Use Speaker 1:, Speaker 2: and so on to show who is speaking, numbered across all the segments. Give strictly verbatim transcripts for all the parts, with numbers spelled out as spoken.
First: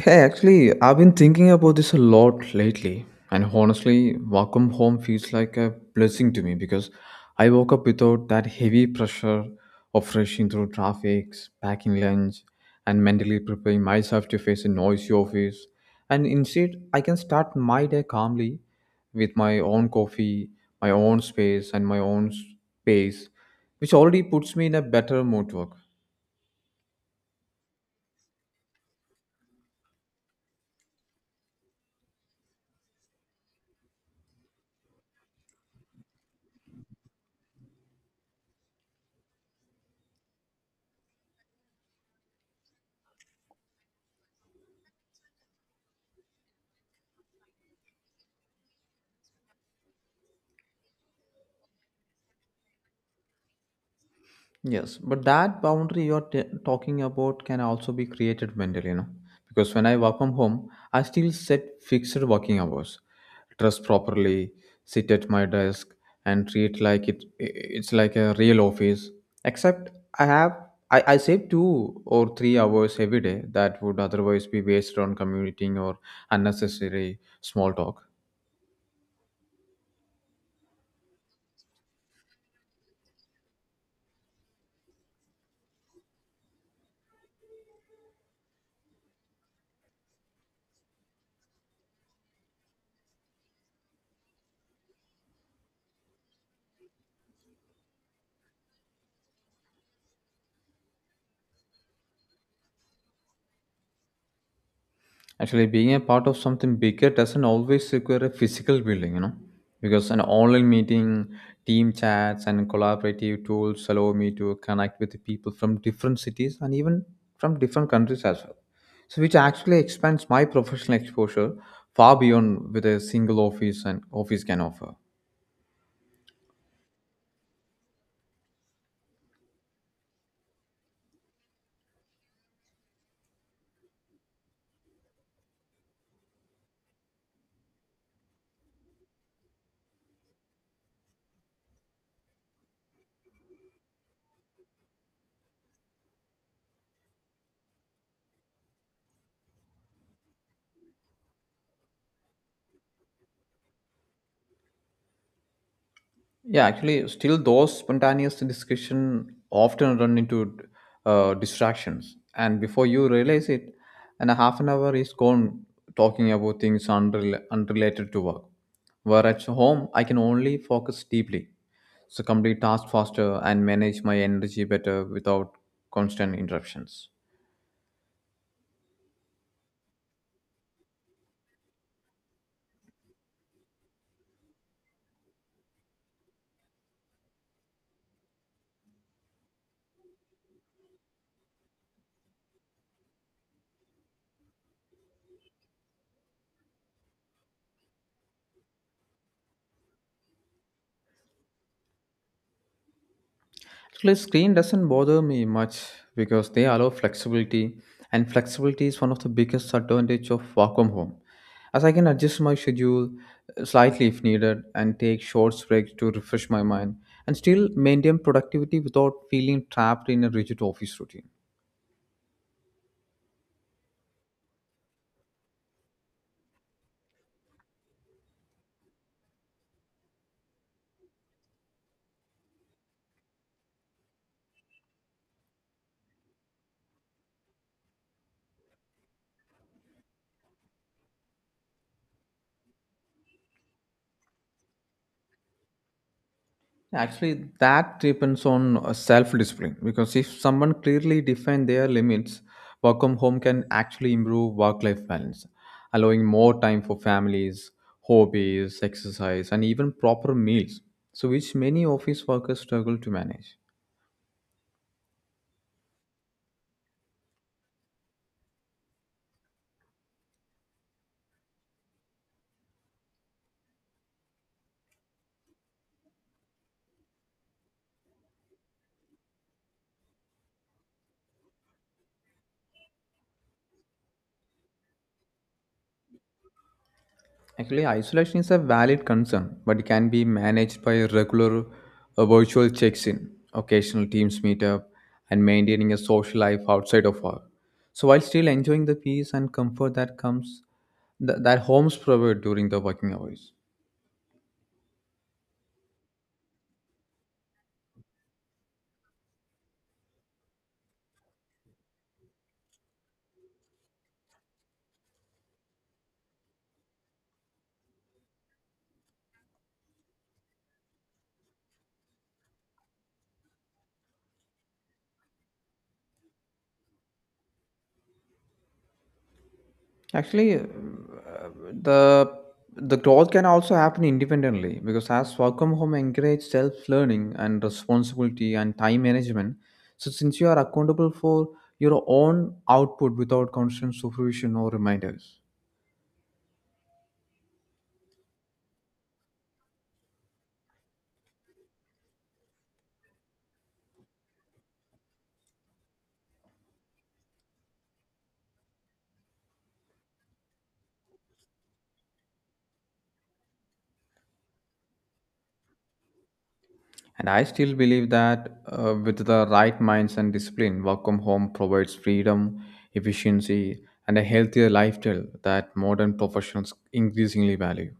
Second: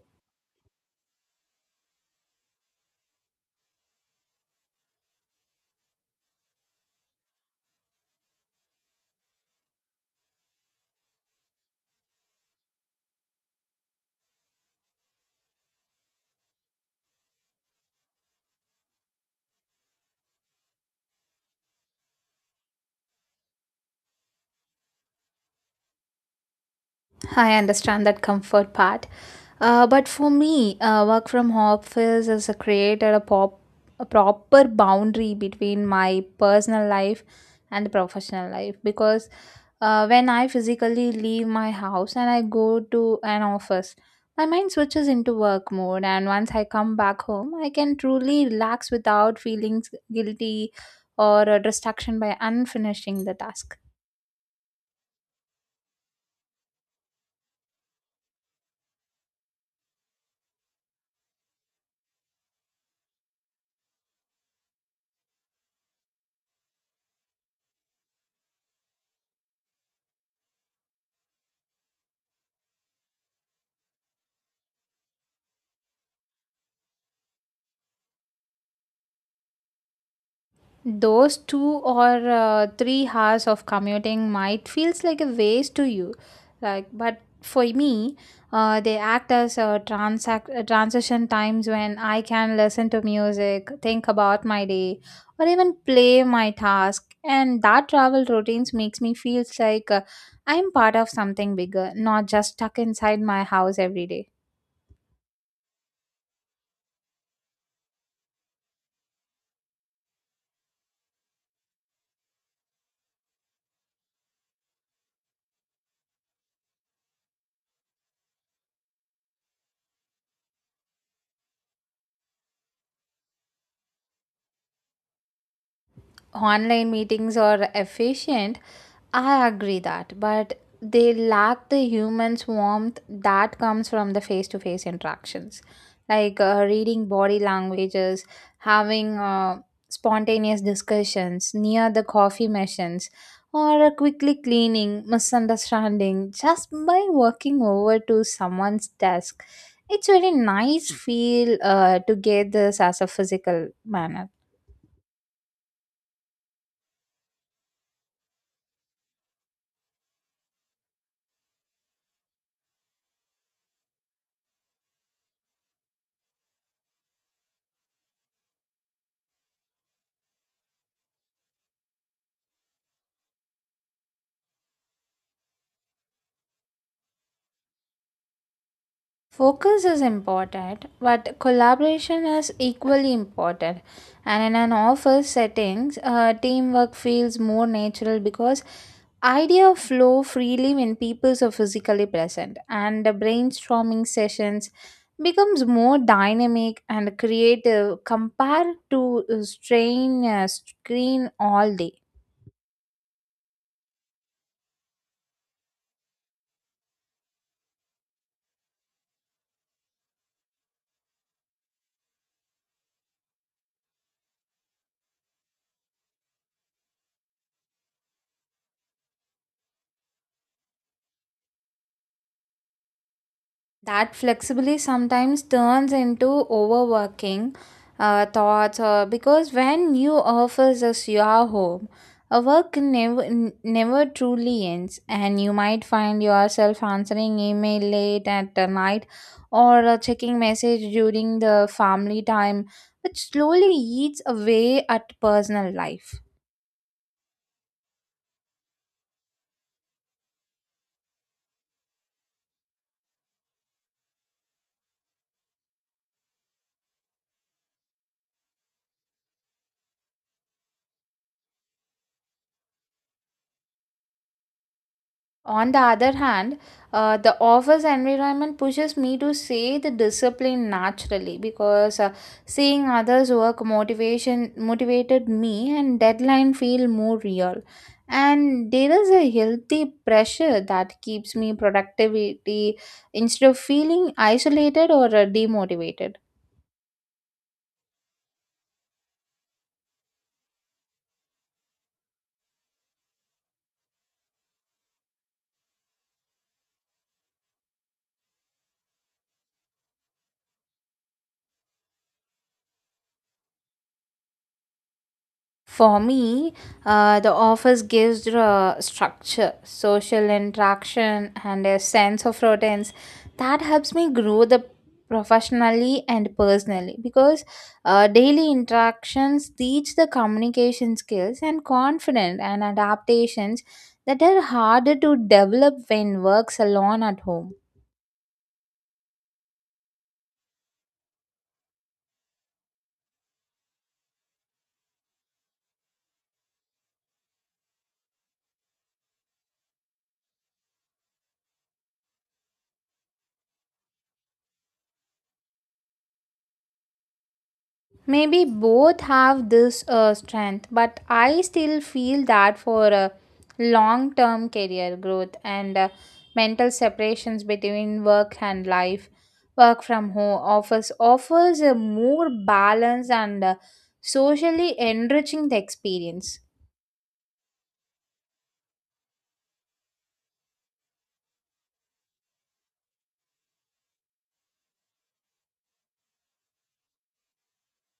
Speaker 1: Hey, actually, I've been thinking about this a lot lately, and honestly, welcome home feels like a blessing to me because I woke up without that heavy pressure of rushing through traffic, packing lunch, and mentally preparing myself to face a noisy office. And instead, I can start my day calmly with my own coffee, my own space, and my own space, which already puts me in a better mood to work.
Speaker 2: I understand that comfort part. Uh, but for me, uh, work from office has created a, pop, a proper boundary between my personal life and professional life because uh, when I physically leave my house and I go to an office, my mind switches into work mode. And once I come back home, I can truly relax without feeling guilty or a distraction by unfinishing the task.
Speaker 1: Yes, but that boundary you're t- talking about can also be created mentally, you know. Because when I work from home, I still set fixed working hours, dress properly, sit at my desk, and treat like it it's like a real office. Except I have I, I save two or three hours every day that would otherwise be wasted on commuting or unnecessary small talk.
Speaker 2: Those two or uh, three hours of commuting might feels like a waste to you, like but for me, uh, they act as a transact uh, transition times when I can listen to music, think about my day, or even play my task. And that travel routines makes me feels like uh, I'm part of something bigger, not just stuck inside my house every day.
Speaker 1: Actually, being a part of something bigger doesn't always require a physical building, you know, because an online meeting, team chats, and collaborative tools allow me to connect with people from different cities and even from different countries as well. So, which actually expands my professional exposure far beyond what a single office and office can offer.
Speaker 2: Online meetings are efficient, I agree that, but they lack the human's warmth that comes from the face to face interactions. Like uh, reading body languages, having uh, spontaneous discussions near the coffee machines, or quickly cleaning misunderstanding just by walking over to someone's desk. It's very nice feel uh, to get this as a physical manner.
Speaker 1: Yeah, actually, still those spontaneous discussion often run into uh, distractions, and before you realize it, and a half an hour is gone talking about things unrel- unrelated to work. Where at home, I can only focus deeply, so complete tasks faster and manage my energy better without constant interruptions.
Speaker 2: Focus is important, but collaboration is equally important. And in an office settings, uh, teamwork feels more natural because ideas flow freely when people are physically present, and the brainstorming sessions becomes more dynamic and creative compared to uh, strain uh, screen all day.
Speaker 1: Actually, screen doesn't bother me much because they allow flexibility, and flexibility is one of the biggest advantage of work from home. As I can adjust my schedule uh, slightly if needed and take short breaks to refresh my mind and still maintain productivity without feeling trapped in a rigid office routine.
Speaker 2: That flexibility sometimes turns into overworking uh, thoughts uh, because when you office is your home, a work never n- never truly ends, and you might find yourself answering email late at the night or uh, checking message during the family time, which slowly eats away at personal life.
Speaker 1: Actually, that depends on uh, self-discipline because if someone clearly defines their limits, work from home can actually improve work-life balance, allowing more time for families, hobbies, exercise, and even proper meals. So, which many office workers struggle to manage.
Speaker 2: On the other hand, uh, the office environment pushes me to see the discipline naturally because uh, seeing others work motivation motivated me and deadline feel more real. And there is a healthy pressure that keeps me productivity instead of feeling isolated or uh, demotivated.
Speaker 1: Actually, isolation is a valid concern, but it can be managed by regular uh, virtual checks in, occasional teams meetup, and maintaining a social life outside of work. So, while still enjoying the peace and comfort that comes, th- that homes provide during the working hours.
Speaker 2: For me, uh, the office gives uh, structure, social interaction, and a sense of routines that helps me grow the professionally and personally because uh, daily interactions teach the communication skills and confidence and adaptations that are harder to develop when works alone at home.
Speaker 1: Actually, uh, the the growth can also happen independently because as work from home encourages self-learning and responsibility and time management. So since you are accountable for your own output without constant supervision or reminders.
Speaker 2: Maybe both have this uh, strength, but I still feel that for uh, long term career growth and uh, mental separations between work and life, work from home office offers a more balanced and uh, socially enriching the experience.
Speaker 1: And I still believe that uh, with the right minds and discipline, work from home provides freedom, efficiency, and a healthier lifestyle that modern professionals increasingly value.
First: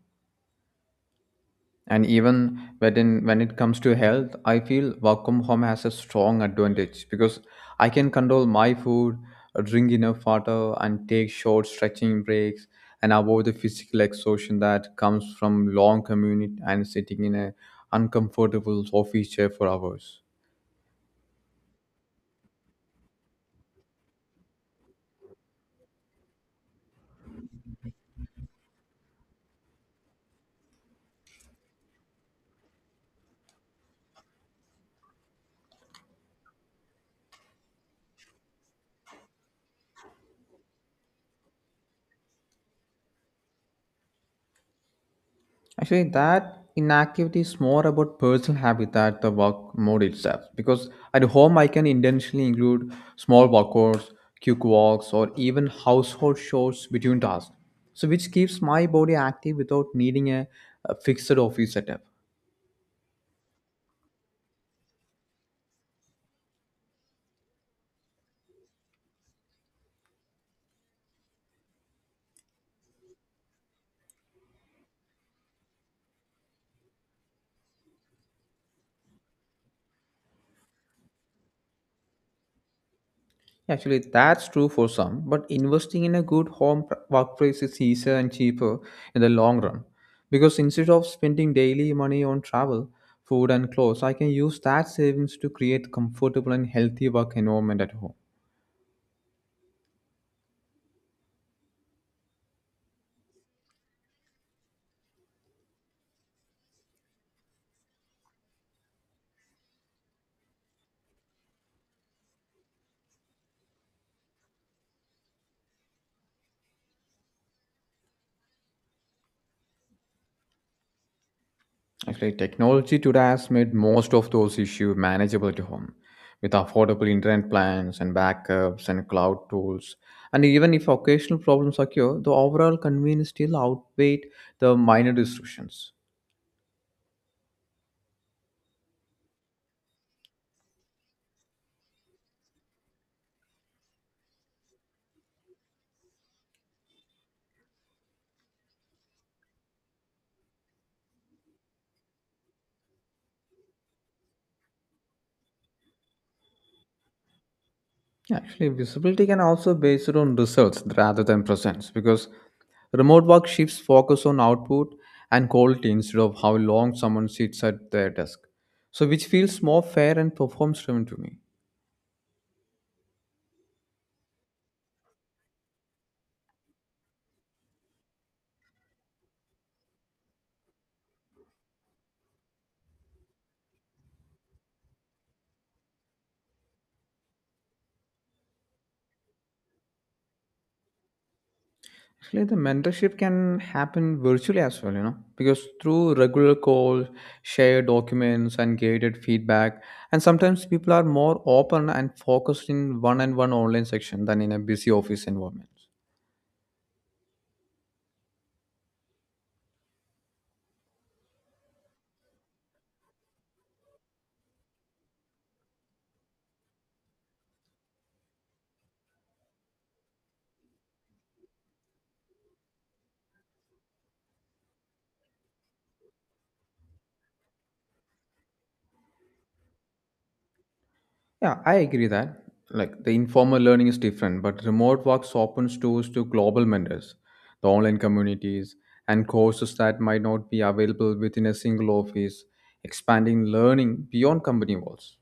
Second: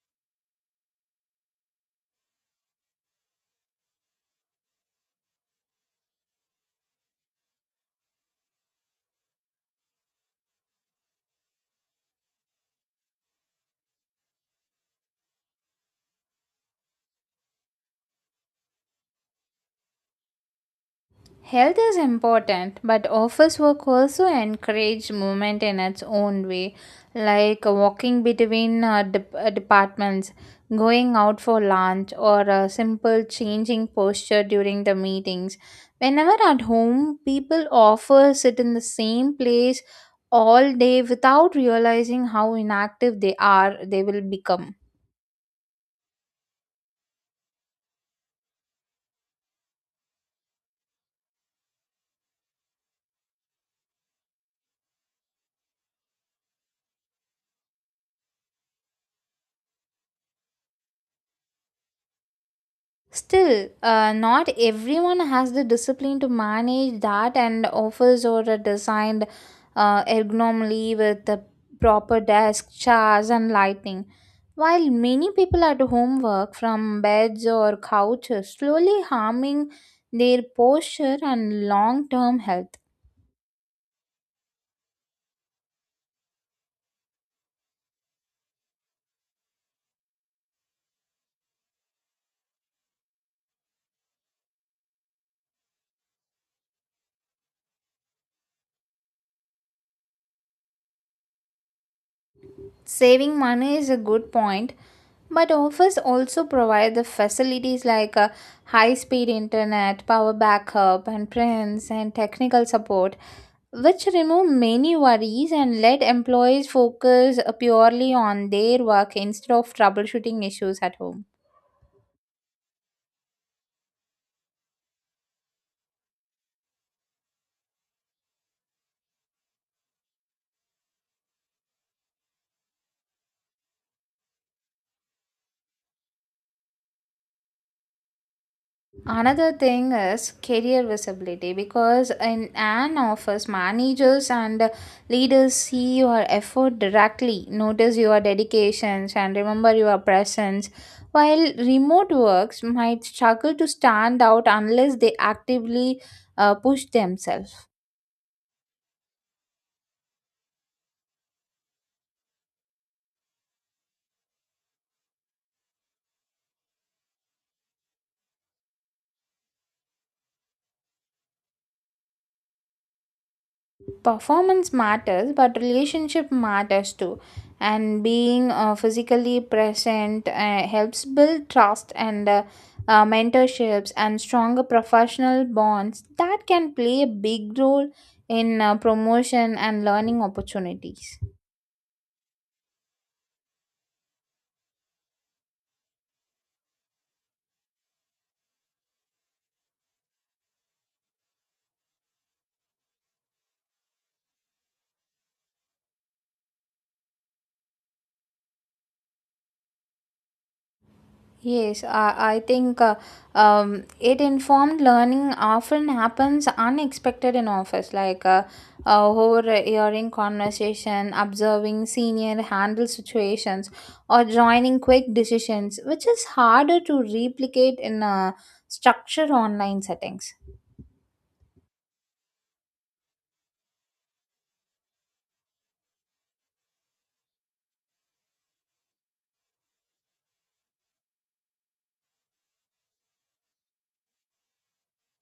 Speaker 1: And even when when it comes to health, I feel work from home has a strong advantage because I can control my food, drink enough water, and take short stretching breaks, and avoid the physical exhaustion that comes from long commute and sitting in a uncomfortable office chair for hours.
Speaker 2: Health is important, but office work also encourages movement in its own way, like walking between uh, de- uh, departments, going out for lunch, or a simple changing posture during the meetings. Whenever at home, people often sit in the same place all day without realizing how inactive they are, they will become.
Speaker 1: Actually, that inactivity is more about personal habit than the work mode itself. Because at home, I can intentionally include small workouts, quick walks, or even household chores between tasks. So, which keeps my body active without needing a, a fixed office setup.
Speaker 2: Still, uh, not everyone has the discipline to manage that, and offers or a designed uh, ergonomically with the proper desk, chairs, and lighting. While many people at home work from beds or couches, slowly harming their posture and long term health.
Speaker 1: Actually, that's true for some, but investing in a good home pr- workplace is easier and cheaper in the long run. Because instead of spending daily money on travel, food, and clothes, I can use that savings to create comfortable and healthy work environment at home.
Speaker 2: Saving money is a good point, but offers also provide the facilities like a high-speed internet, power backup, and prints and technical support, which remove many worries and let employees focus uh, purely on their work instead of troubleshooting issues at home.
Speaker 1: Actually, technology today has made most of those issues manageable at home with affordable internet plans and backups and cloud tools. And even if occasional problems occur, the overall convenience still outweigh the minor disruptions.
Speaker 2: Another thing is career visibility because in an office, managers and leaders see your effort directly, notice your dedications, and remember your presence. While remote works might struggle to stand out unless they actively uh, push themselves.
Speaker 1: Actually, visibility can also be based on results rather than presence because remote work shifts focus on output and quality instead of how long someone sits at their desk. So, which feels more fair and performance driven to me.
Speaker 2: Performance matters, but relationship matters too, and being uh, physically present uh, helps build trust and uh, uh, mentorships and stronger professional bonds that can play a big role in uh, promotion and learning opportunities.
Speaker 1: Actually, the mentorship can happen virtually as well, you know, because through regular calls, shared documents, and guided feedback, and sometimes people are more open and focused in one on one online section than in a busy office environment.
Speaker 2: Yes, I, I think uh, um, it informed learning often happens unexpected in office, like uh, uh, overhearing conversation, observing senior handle situations, or joining quick decisions, which is harder to replicate in a structured online settings.
Speaker 1: Yeah, I agree that. Like the informal learning is different, but remote works opens doors to global mentors, the online communities, and courses that might not be available within a single office, expanding learning beyond company walls.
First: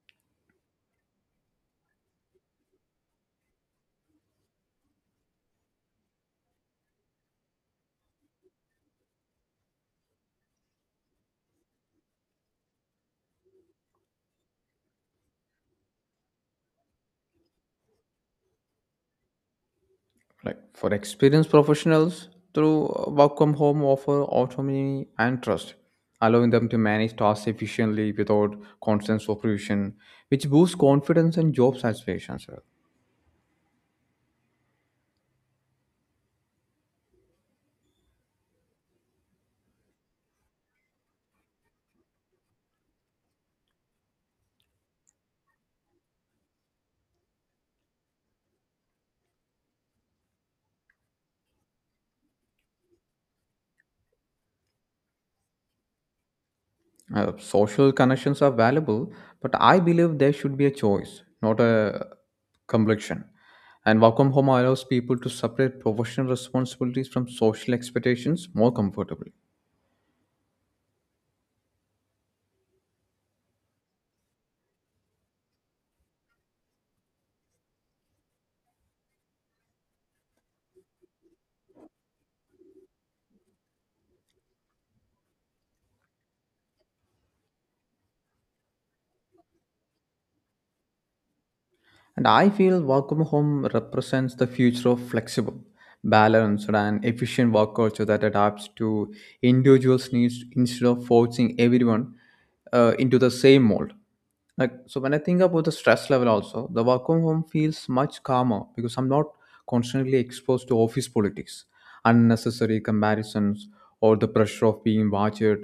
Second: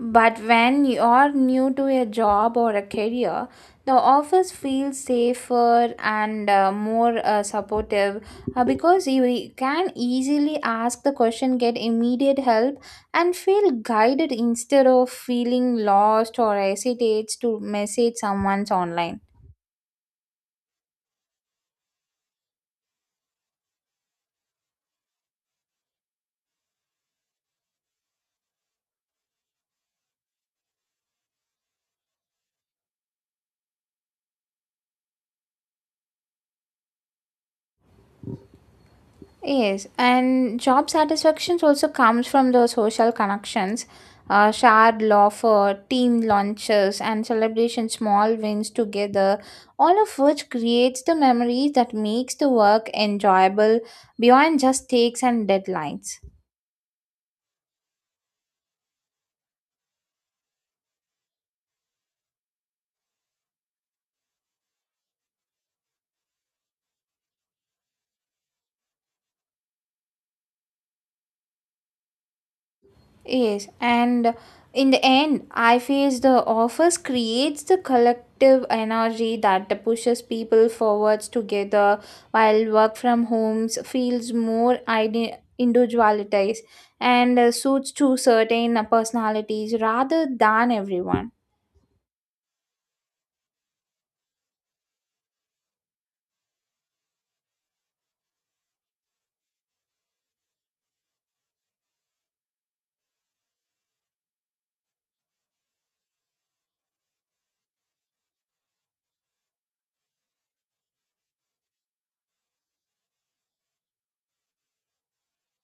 Speaker 2: But when you're new to a job or a career, the office feels safer and uh, more uh, supportive uh, because you can easily ask the question, get immediate help, and feel guided instead of feeling lost or hesitates to message someone's online.
Speaker 1: Like for experienced professionals, through uh, work from home offer autonomy and trust, allowing them to manage tasks efficiently without constant supervision, which boosts confidence and job satisfaction as well.
Speaker 2: Yes, and job satisfactions also comes from the social connections, uh, shared laughter, team lunches, and celebration small wins together. All of which creates the memories that makes the work enjoyable beyond just takes and deadlines.
Speaker 1: Uh, social connections are valuable, but I believe there should be a choice, not a complexion. And work from home allows people to separate professional responsibilities from social expectations more comfortably.
Speaker 2: Yes, and in the end, I feel the office creates the collective energy that pushes people forwards together, while work from homes feels more ide- individualized and uh, suits to certain personalities rather than everyone.
Speaker 1: And I feel work from home represents the future of flexible, balanced, and efficient work culture that adapts to individuals' needs instead of forcing everyone uh, into the same mold. Like so, when I think about the stress level, also the work from home feels much calmer because I'm not constantly exposed to office politics, unnecessary comparisons, or the pressure of being watched,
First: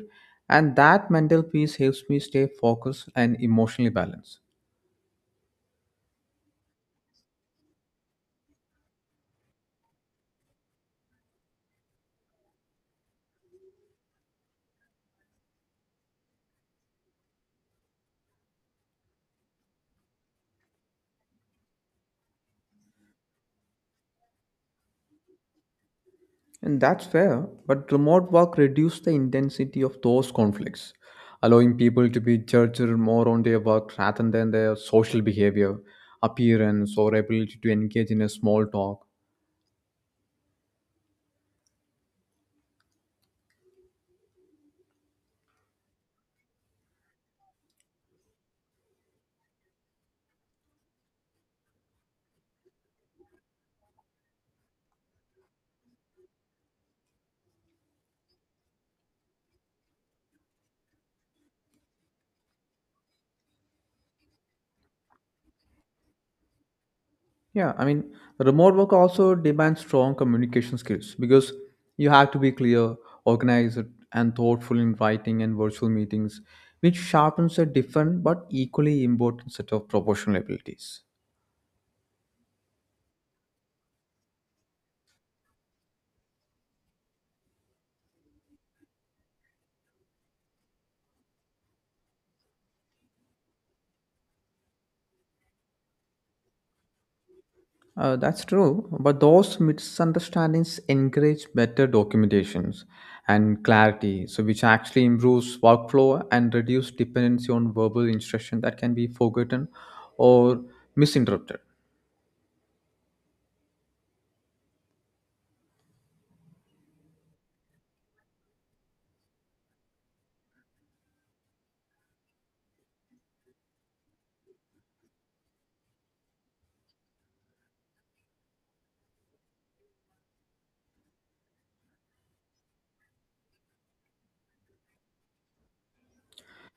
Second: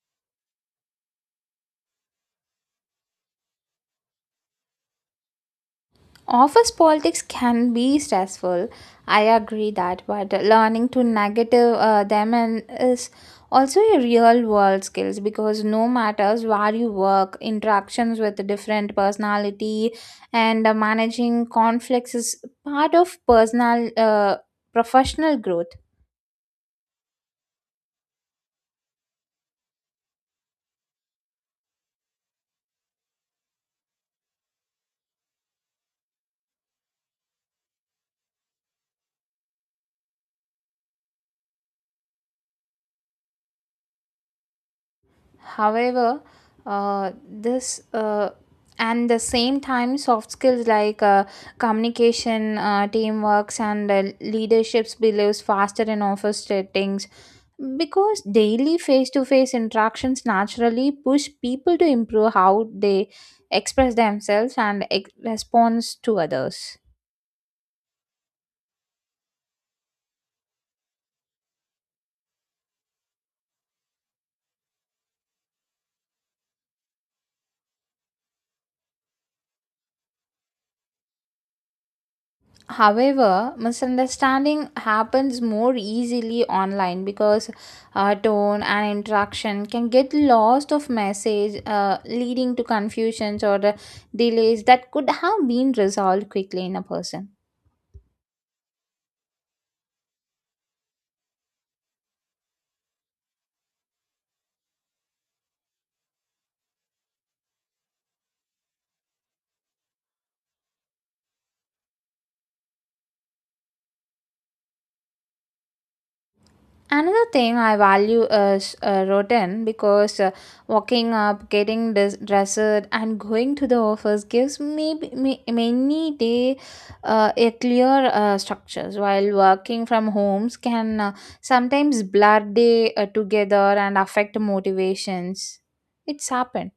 Speaker 1: and that mental peace helps me stay focused and emotionally balanced.
Speaker 2: Office politics can be stressful. I agree that, but learning to negative uh, them and is also a real world skills because no matters where you work, interactions with different personality and uh, managing conflicts is part of personal uh, professional growth.
Speaker 1: And that's fair, but remote work reduced the intensity of those conflicts, allowing people to be judged more on their work rather than their social behavior, appearance, or ability to engage in a small talk.
Speaker 2: However, uh, this uh, and the same time, soft skills like uh, communication, uh, teamworks, and uh, leaderships believes faster in office settings because daily face-to-face interactions naturally push people to improve how they express themselves and ex- responds to others.
Speaker 1: Yeah, I mean, remote work also demands strong communication skills because you have to be clear, organized, and thoughtful in writing and virtual meetings, which sharpens a different but equally important set of proportional abilities.
Speaker 2: However, misunderstanding happens more easily online because uh, tone and interaction can get lost of message, uh, leading to confusions or the delays that could have been resolved quickly in a person.
Speaker 1: Uh, that's true, but those misunderstandings encourage better documentations and clarity, so which actually improves workflow and reduce dependency on verbal instruction that can be forgotten or misinterpreted.
Speaker 2: Another thing I value is uh, routine because uh, waking up, getting dis- dressed, and going to the office gives me, me many day uh, a clear uh, structures. While working from homes can uh, sometimes blur day uh, together and affect motivations. It's happened.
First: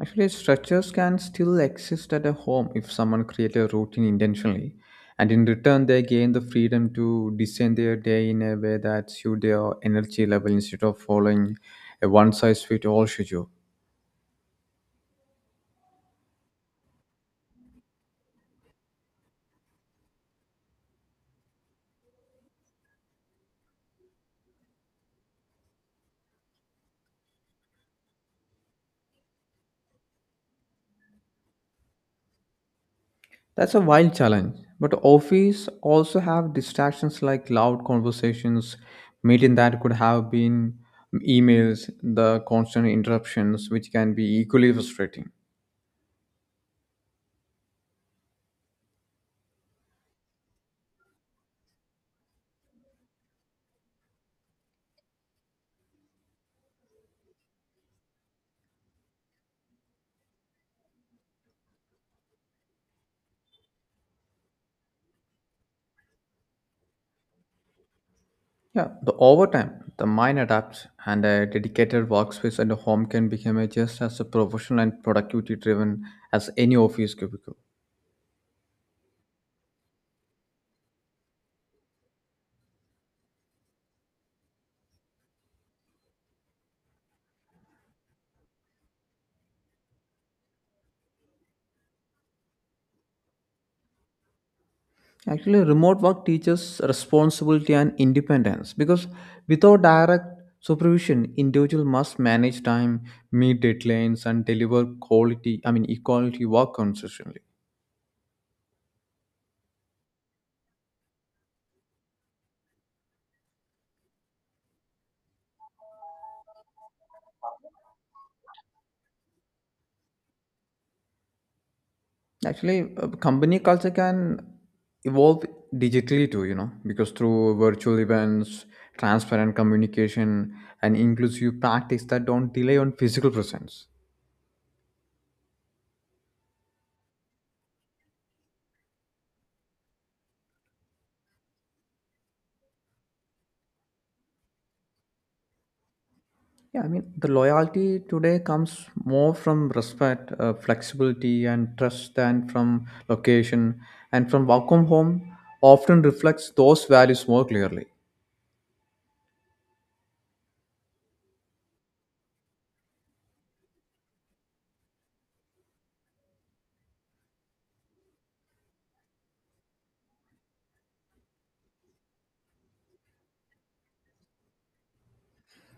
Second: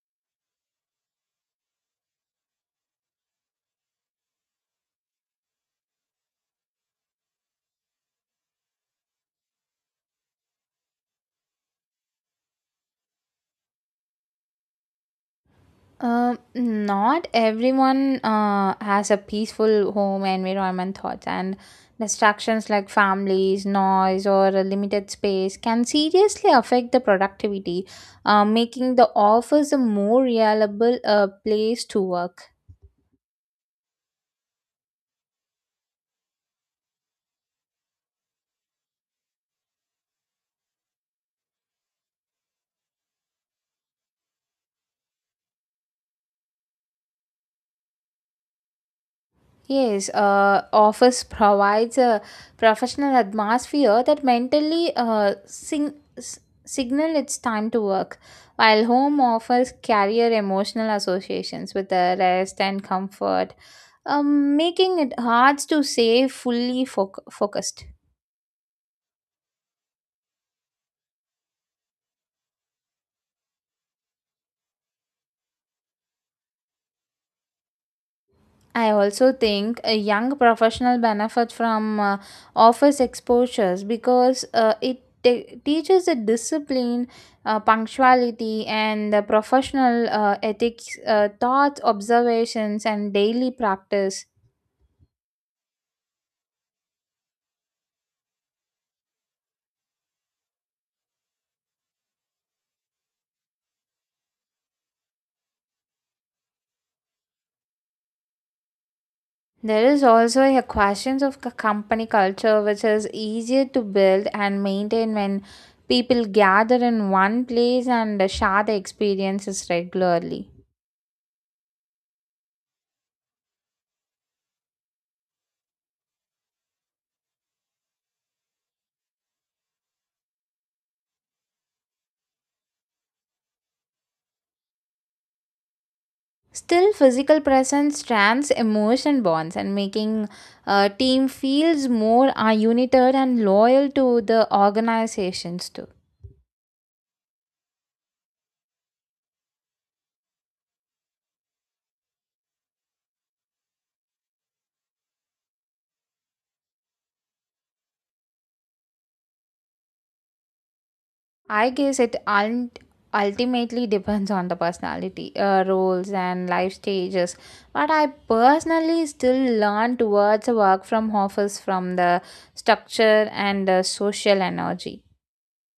Speaker 1: Actually, structures can still exist at a home if someone creates a routine intentionally, and in return, they gain the freedom to design their day in a way that suits their energy level instead of following a one-size-fits-all schedule.
Speaker 2: Um, not everyone uh, has a peaceful home environment thoughts and distractions like families, noise, or a limited space can seriously affect the productivity, uh, making the office a more reliable uh, place to work.
Speaker 1: That's a wild challenge. But office also have distractions like loud conversations, meeting that could have been emails, the constant interruptions, which can be equally frustrating.
Speaker 2: Yes, uh, office provides a professional atmosphere that mentally uh, sing- s- signal it's time to work, while home offers carrier emotional associations with the rest and comfort, um, making it hard to stay fully foc focused.
Speaker 1: Yeah, the overtime, the mind adapts, and a dedicated workspace and a home can become a just as a professional and productivity driven as any office cubicle.
Speaker 2: I also think a young professional benefit from uh, office exposures because uh, it te- teaches the discipline, uh, punctuality, and the professional uh, ethics, uh, thoughts, observations, and daily practice.
Speaker 1: Actually, remote work teaches responsibility and independence because without direct supervision, individual must manage time, meet deadlines, and deliver quality. I mean, equality work consistently.
Speaker 2: There is also a questions of c- company culture, which is easier to build and maintain when people gather in one place and uh, share the experiences regularly.
Speaker 1: Actually, uh, company culture can evolve digitally too. You know, because through virtual events, transparent communication, and inclusive practice that don't rely on physical presence.
Speaker 2: Still, physical presence strands emotion bonds and making uh, team feels more uh, united and loyal to the organizations too.
Speaker 1: Yeah, I mean, the loyalty today comes more from respect, uh, flexibility, and trust than from location. And from welcome home often reflects those values more clearly.
Speaker 2: I guess it ult- ultimately depends on the personality, uh, roles, and life stages. But I personally still learn towards a work from office from the structure and uh, social energy.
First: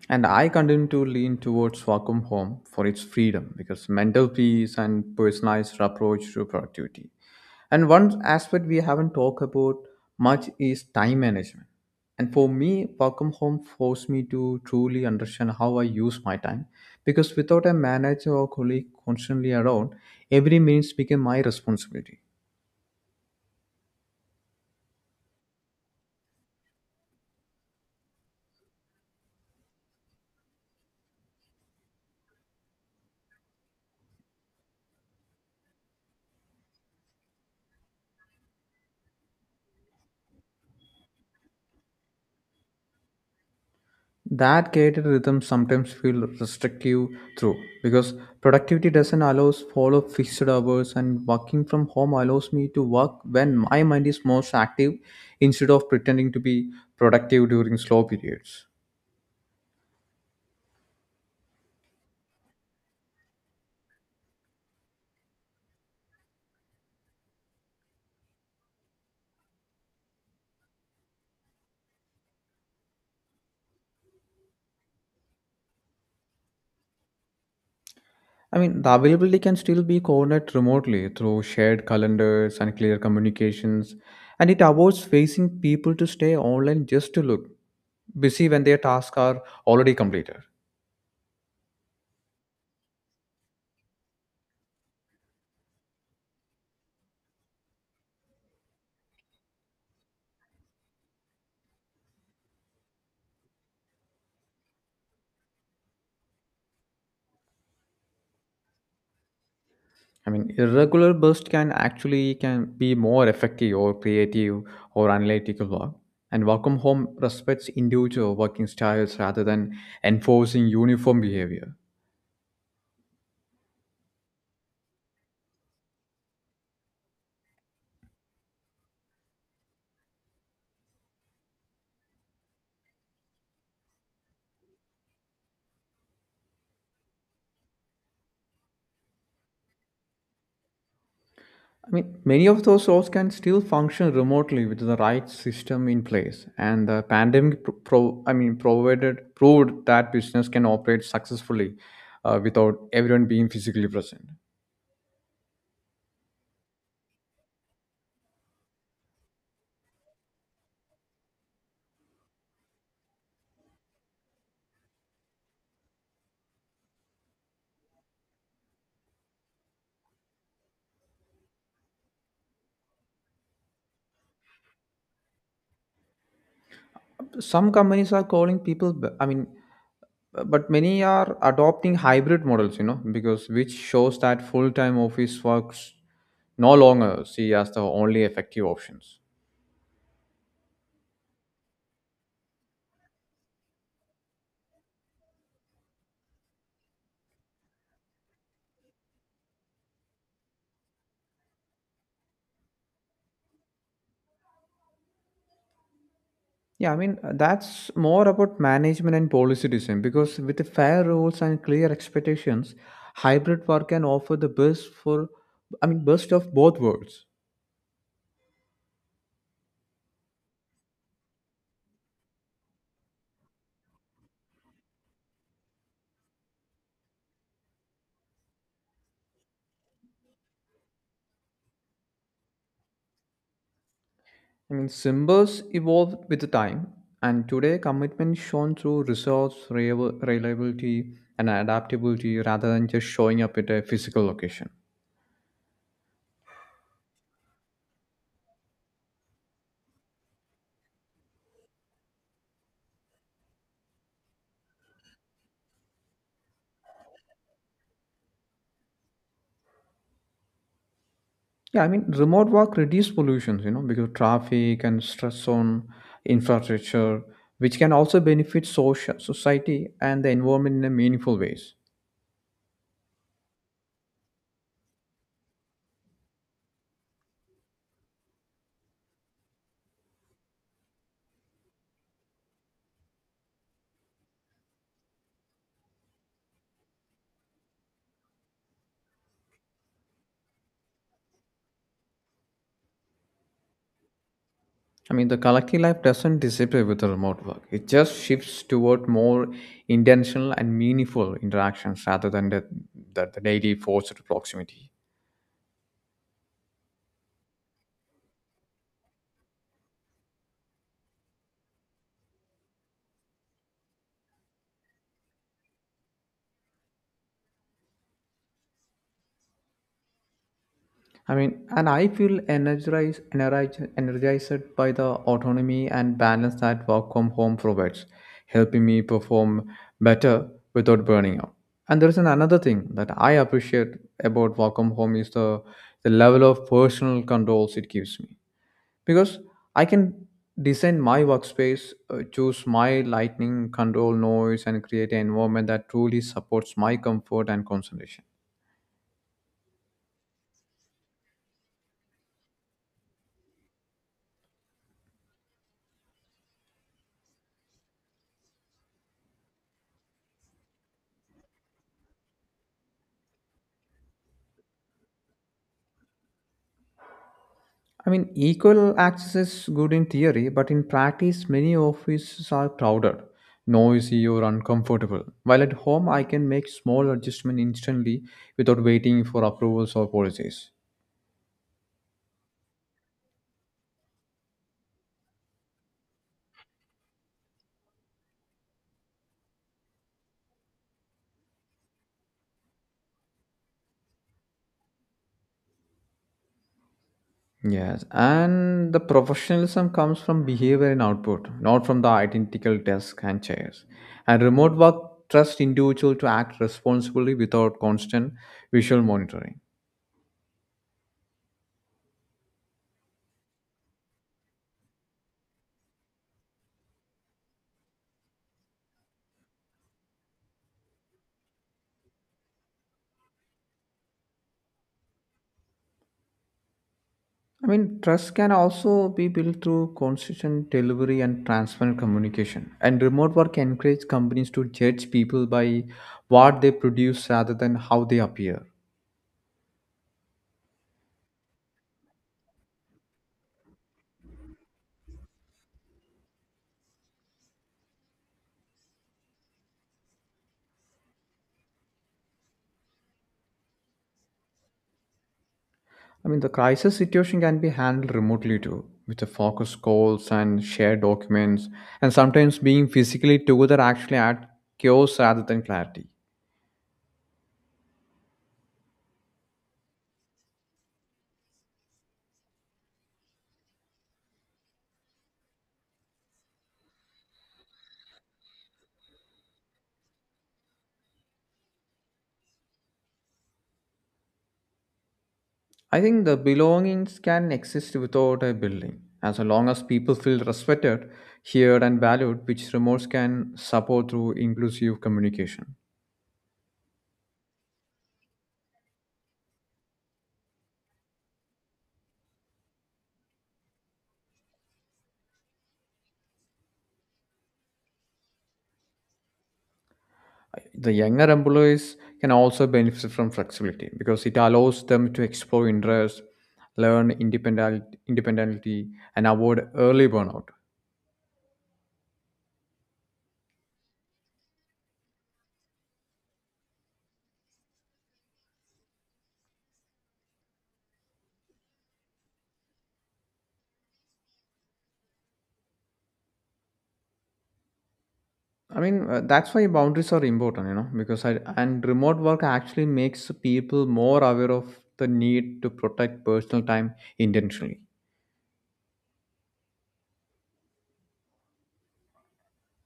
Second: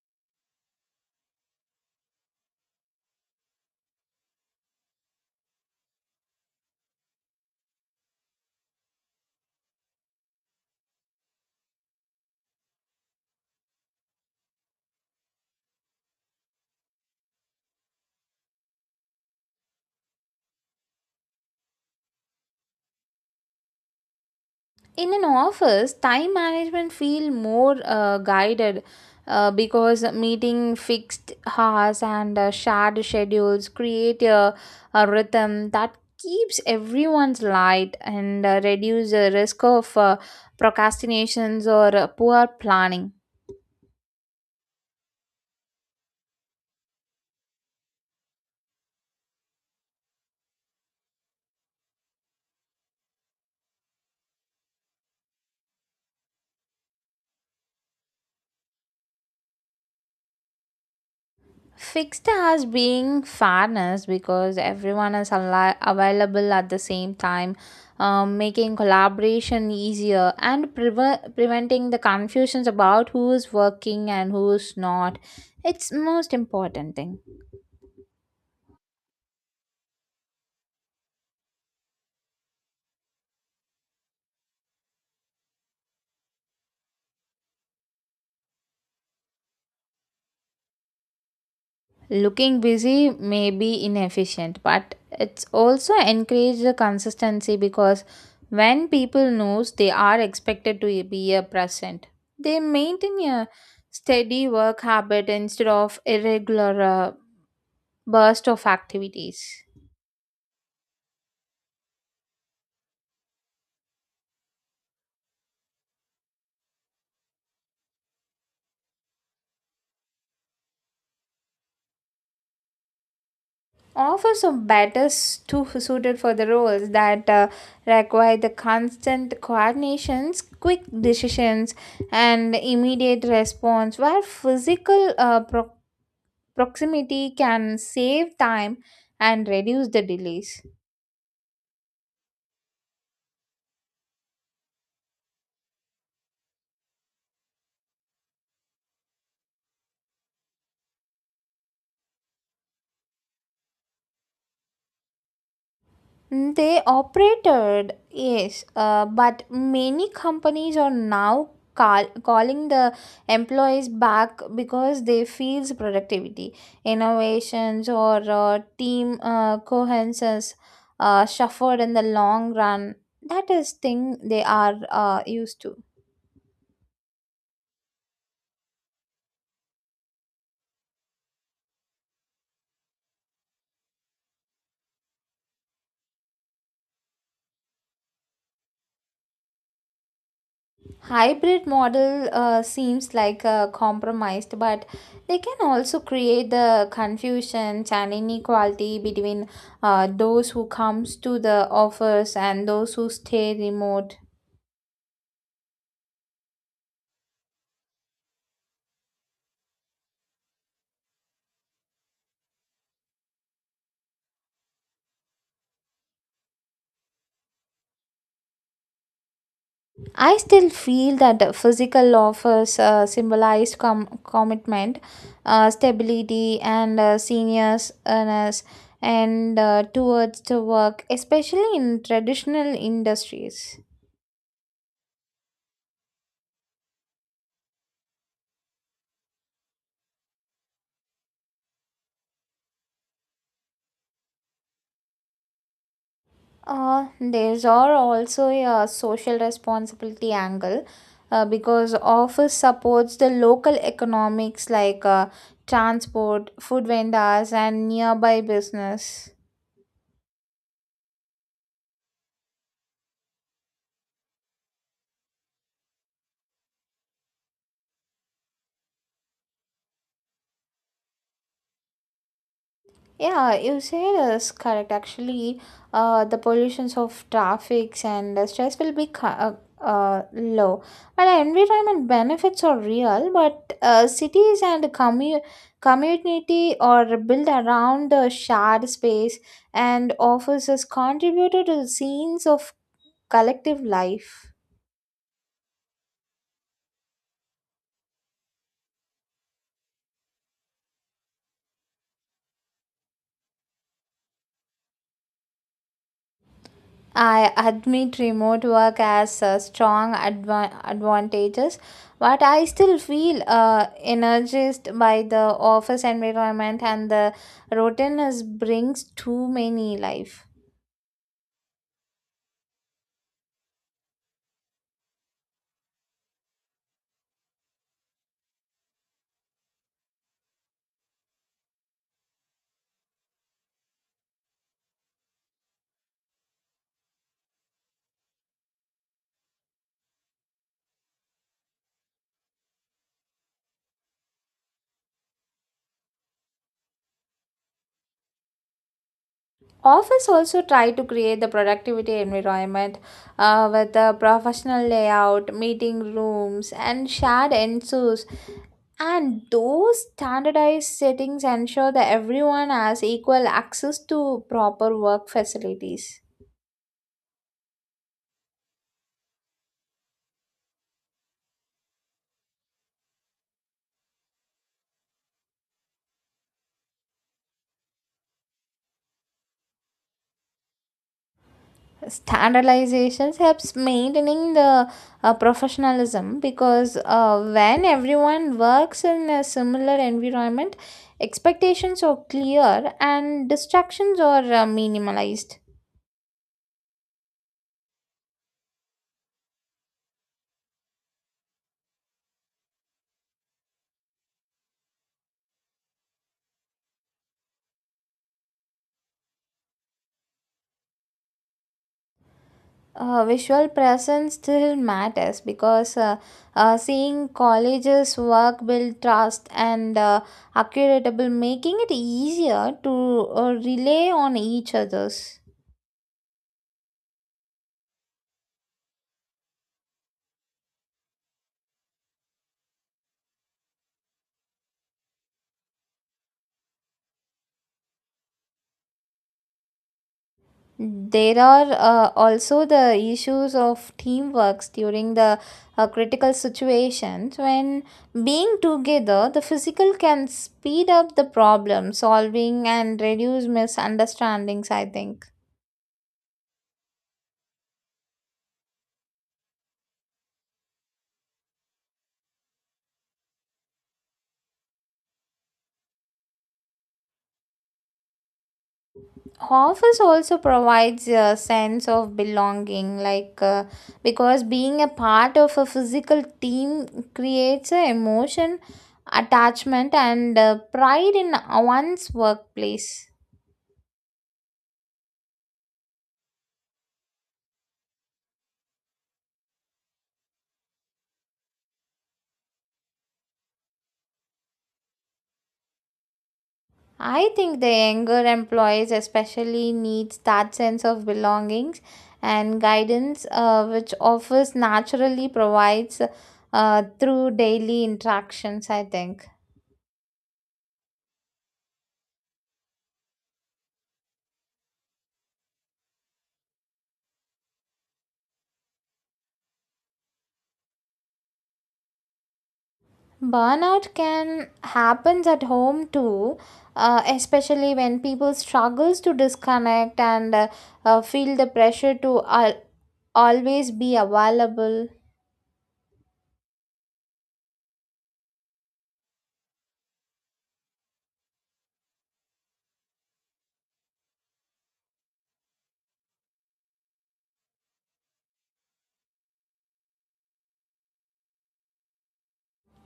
Speaker 1: And I continue to lean towards vacuum Home for its freedom because mental peace and personalized approach to productivity. And one aspect we haven't talked about much is time management. And for me, vacuum Home forced me to truly understand how I use my time because without a manager or colleague constantly around, every minute became my responsibility.
Speaker 2: In an office time management feel more uh, guided uh, because meeting fixed hours and uh, shared schedules create a, a rhythm that keeps everyone's light and uh, reduce the risk of uh, procrastinations or uh, poor planning.
Speaker 1: That created rhythms sometimes feel restrictive through because productivity doesn't allows follow fixed hours and working from home allows me to work when my mind is most active instead of pretending to be productive during slow periods.
Speaker 2: Fixed as being fairness because everyone is ali- available at the same time, um, making collaboration easier and preve- preventing the confusions about who is working and who is not. It's most important thing.
Speaker 1: I mean the availability can still be coordinated remotely through shared calendars and clear communications, and it avoids facing people to stay online just to look busy when their tasks are already completed.
Speaker 2: Looking busy may be inefficient, but it's also encourage the consistency because when people knows they are expected to be a present, they maintain a steady work habit instead of irregular uh, burst of activities.
Speaker 1: I mean, irregular bursts can actually can be more effective or creative or analytical work. And work from home respects individual working styles rather than enforcing uniform behavior.
Speaker 2: Offers of better too suited for the roles that uh, require the constant coordinations, quick decisions, and immediate response, where physical uh, pro- proximity can save time and reduce the delays.
Speaker 1: I mean, many of those roles can still function remotely with the right system in place. And the pandemic, pro- pro- I mean, provided proved that business can operate successfully uh, without everyone being physically present.
Speaker 2: They operated, yes, uh, but many companies are now call, calling the employees back because they feels productivity, innovations, or uh, team uh, cohesions uh, suffered in the long run. That is thing they are uh, used to.
Speaker 1: Some companies are calling people. b- I mean, Uh, but many are adopting hybrid models, you know, because which shows that full-time office works no longer see as the only effective options.
Speaker 2: Hybrid model uh, seems like a compromised, but they can also create the confusion and inequality between uh, those who comes to the offers and those who stay remote.
Speaker 1: Yeah i mean uh, that's more about management and policy design because with the fair rules and clear expectations, hybrid work can offer the best for, i mean best of both worlds.
Speaker 2: I still feel that the physical offers uh, symbolized com- commitment, uh, stability and uh, seniors earners and uh, towards the work, especially in traditional industries.
Speaker 1: I mean, symbols evolve with the time, and today commitment is shown through resource, reliab- reliability, and adaptability rather than just showing up at a physical location.
Speaker 2: Uh, there's are also a social responsibility angle uh, because office supports the local economics like uh, transport, food vendors, and nearby business.
Speaker 1: Yeah, I mean, remote work reduces pollutions, you know, because traffic and stress on infrastructure, which can also benefit social society and the environment in a meaningful ways.
Speaker 2: Yeah, you say this correct. Actually, uh, the pollutions of traffics and the stress will be ca- uh, uh, low. While environment benefits are real, but uh, cities and commu- community are built around the shared space and offices contributed to scenes of collective life.
Speaker 1: I mean, the collective life doesn't disappear with the remote work. It just shifts toward more intentional and meaningful interactions rather than the, the, the daily forced proximity.
Speaker 2: I admit remote work has uh, strong adva- advantages, but I still feel uh, energized by the office environment and the routine brings too many life.
Speaker 1: I mean, and I feel energized, energized, energized by the autonomy and balance that work from home provides, helping me perform better without burning out. And there is an another thing that I appreciate about work from home is the, the level of personal controls it gives me because I can design my workspace, uh, choose my lighting, control noise, and create an environment that truly supports my comfort and concentration.
Speaker 2: Office also try to create the productivity environment uh, with a professional layout, meeting rooms, and shared ensues. And those standardized settings ensure that everyone has equal access to proper work facilities.
Speaker 1: I mean, equal access is good in theory, but in practice, many offices are crowded, noisy, or uncomfortable. While at home, I can make small adjustment instantly without waiting for approvals or policies.
Speaker 2: Standardizations helps maintaining the uh, professionalism because uh, when everyone works in a similar environment, expectations are clear and distractions are uh, minimalized.
Speaker 1: Yes, and the professionalism comes from behavior and output, not from the identical desk and chairs. And remote work trusts individual to act responsibly without constant visual monitoring.
Speaker 2: Uh, visual presence still matters because uh, uh, seeing colleges work build trust and uh, accuratable, making it easier to uh, rely on each others.
Speaker 1: I mean, trust can also be built through consistent delivery and transparent communication. And remote work encourages companies to judge people by what they produce rather than how they appear.
Speaker 2: There are uh, also the issues of teamworks during the uh, critical situations. When being together, the physical can speed up the problem solving and reduce misunderstandings, I think.
Speaker 1: I mean, the crisis situation can be handled remotely too, with the focus calls and shared documents, and sometimes being physically together actually adds chaos rather than clarity.
Speaker 2: Office also provides a sense of belonging, like uh, because being a part of a physical team creates an emotion, attachment, and uh, pride in one's workplace.
Speaker 1: I think the belongings can exist without a building, as long as people feel respected, heard, and valued, which remotes can support through inclusive communication.
Speaker 2: I think the younger employees especially needs that sense of belongings and guidance uh, which office naturally provides uh, through daily interactions, I think.
Speaker 1: The younger employees can also benefit from flexibility because it allows them to explore interests, learn independent independently, and avoid early burnout.
Speaker 2: Burnout can happens at home too, uh, especially when people struggles to disconnect and uh, uh, feel the pressure to al- always be available.
Speaker 1: I mean, uh, that's why boundaries are important, you know, because I, and remote work actually makes people more aware of the need to protect personal time intentionally.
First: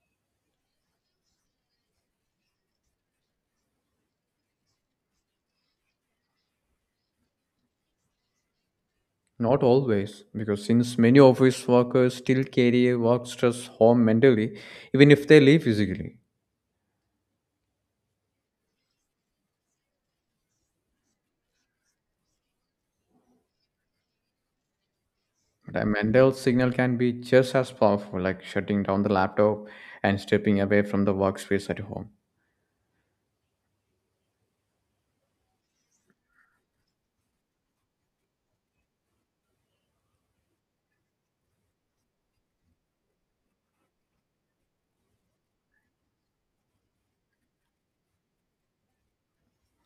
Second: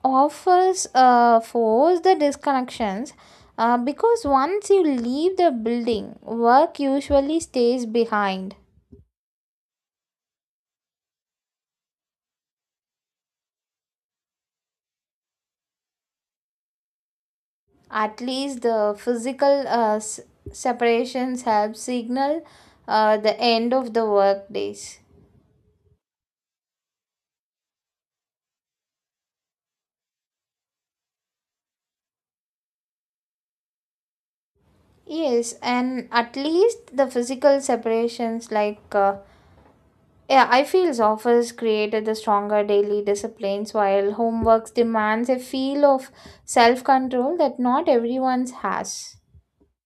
Speaker 2: Offers uh, force the disconnections uh, because once you leave the building, work usually stays behind.
Speaker 1: Not always, because since many office workers still carry work stress home mentally, even if they leave physically.
Speaker 2: At least the physical uh, s- separations help signal uh, the end of the work days.
Speaker 1: But a mental signal can be just as powerful, like shutting down the laptop and stepping away from the workspace at home.
Speaker 2: Yes, and at least the physical separations like uh, yeah, I feel offers created the stronger daily disciplines while homeworks demands a feel of self-control that not everyone has.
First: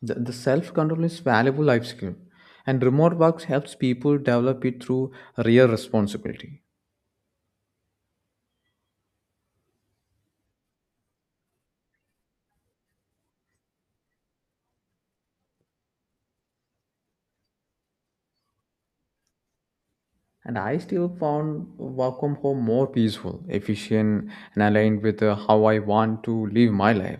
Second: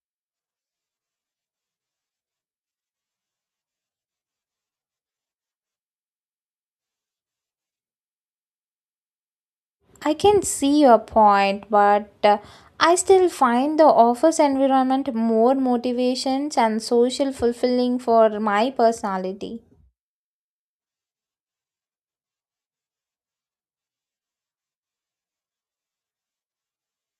Speaker 1: The, the self control is valuable life skill, and remote work helps people develop it through real responsibility.
Speaker 2: I can see your point, but uh, I still find the office environment more motivations and social fulfilling for my personality.
Speaker 1: And I still found work from home more peaceful, efficient, and aligned with uh, how I want to live my life.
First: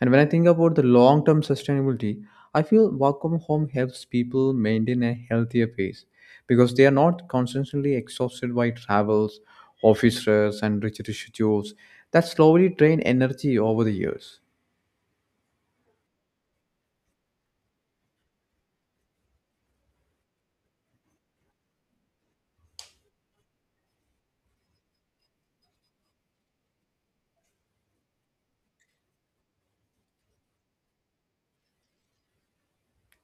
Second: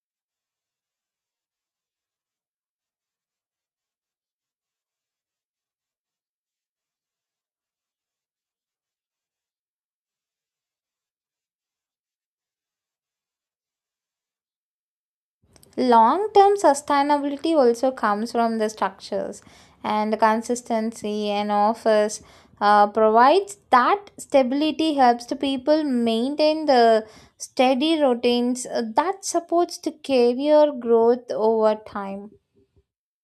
Speaker 1: And when I think about the long term sustainability, I feel work from home helps people maintain a healthier pace because they are not constantly exhausted by travels, office stress, and rigid schedules that slowly drain energy over the years.
Speaker 2: Long term sustainability also comes from the structures and consistency and office uh, provides that stability helps the people maintain the steady routines uh, that supports the career growth over time.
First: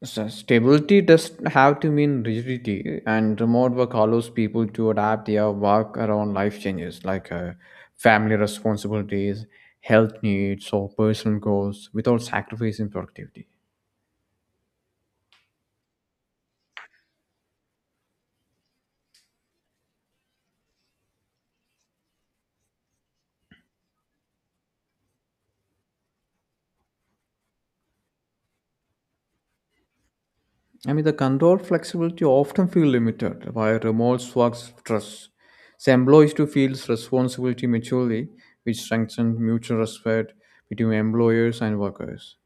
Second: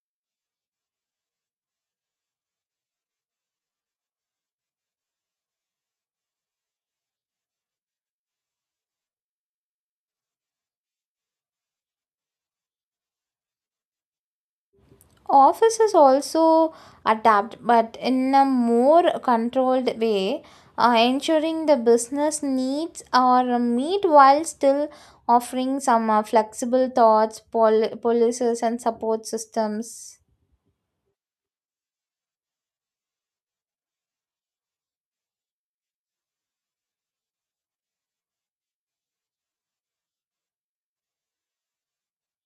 Speaker 1: So stability doesn't have to mean rigidity, and remote work allows people to adapt their work around life changes like uh, family responsibilities, health needs, or personal goals without sacrificing productivity.
Speaker 2: Office is also adapt but in a more controlled way uh, ensuring the business needs are meet while still offering some uh, flexible thoughts pol- policies and support systems.
Speaker 1: I mean, the controlled flexibility often feel limited, by remote work's stress. So employees to feel responsibility mutually, which strengthens mutual respect between employers and workers.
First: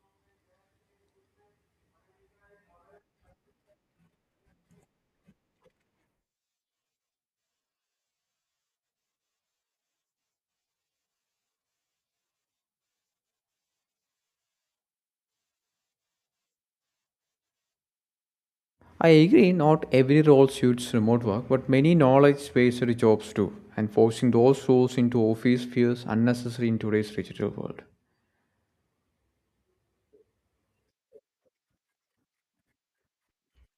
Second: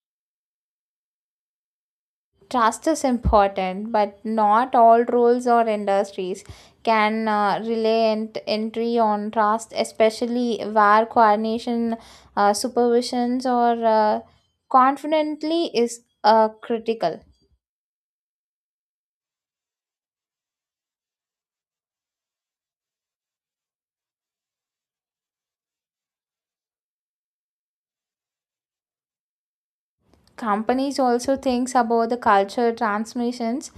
Speaker 2: Trust is important but not all roles or industries can uh, rely ent- entry on trust, especially where coordination uh, supervisions or uh, confidently is uh, critical.
Speaker 1: I agree, not every role suits remote work, but many knowledge based jobs do, and forcing those roles into office feels unnecessary in today's digital world.
Speaker 2: Companies also thinks about the culture transmissions,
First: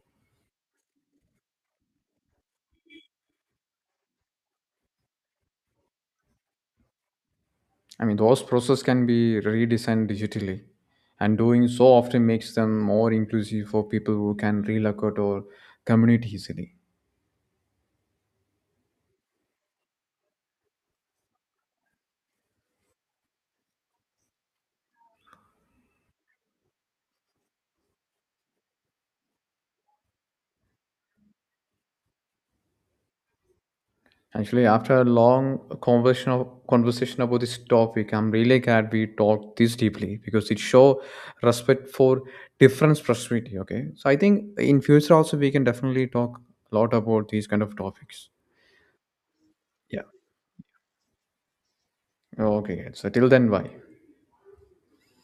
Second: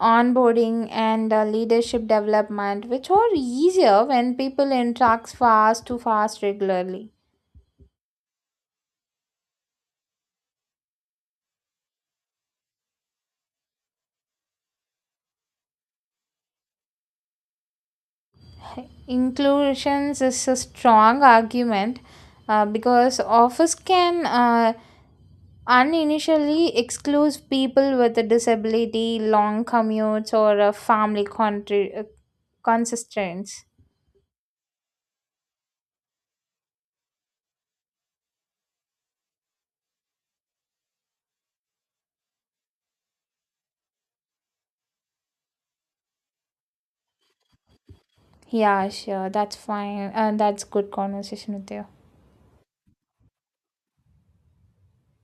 Speaker 2: onboarding and uh, leadership development, which are easier when people interact fast to fast regularly.
Speaker 1: I mean, those processes can be redesigned digitally, and doing so often makes them more inclusive for people who can relocate or commute easily.
Speaker 2: Inclusions is a strong argument uh, because office can uh, uninitially exclude people with a disability, long commutes or a family contri- uh, constraints.
Speaker 1: Actually, after a long conversation of, conversation about this topic, I'm really glad we talked this deeply because it show respect for different perspective. Okay, so I think in future also we can definitely talk a lot about these kind of topics.
Speaker 2: Yeah, sure, that's
Speaker 1: Yeah.
Speaker 2: fine, and that's good conversation with you.
Speaker 1: Okay, so till then, bye.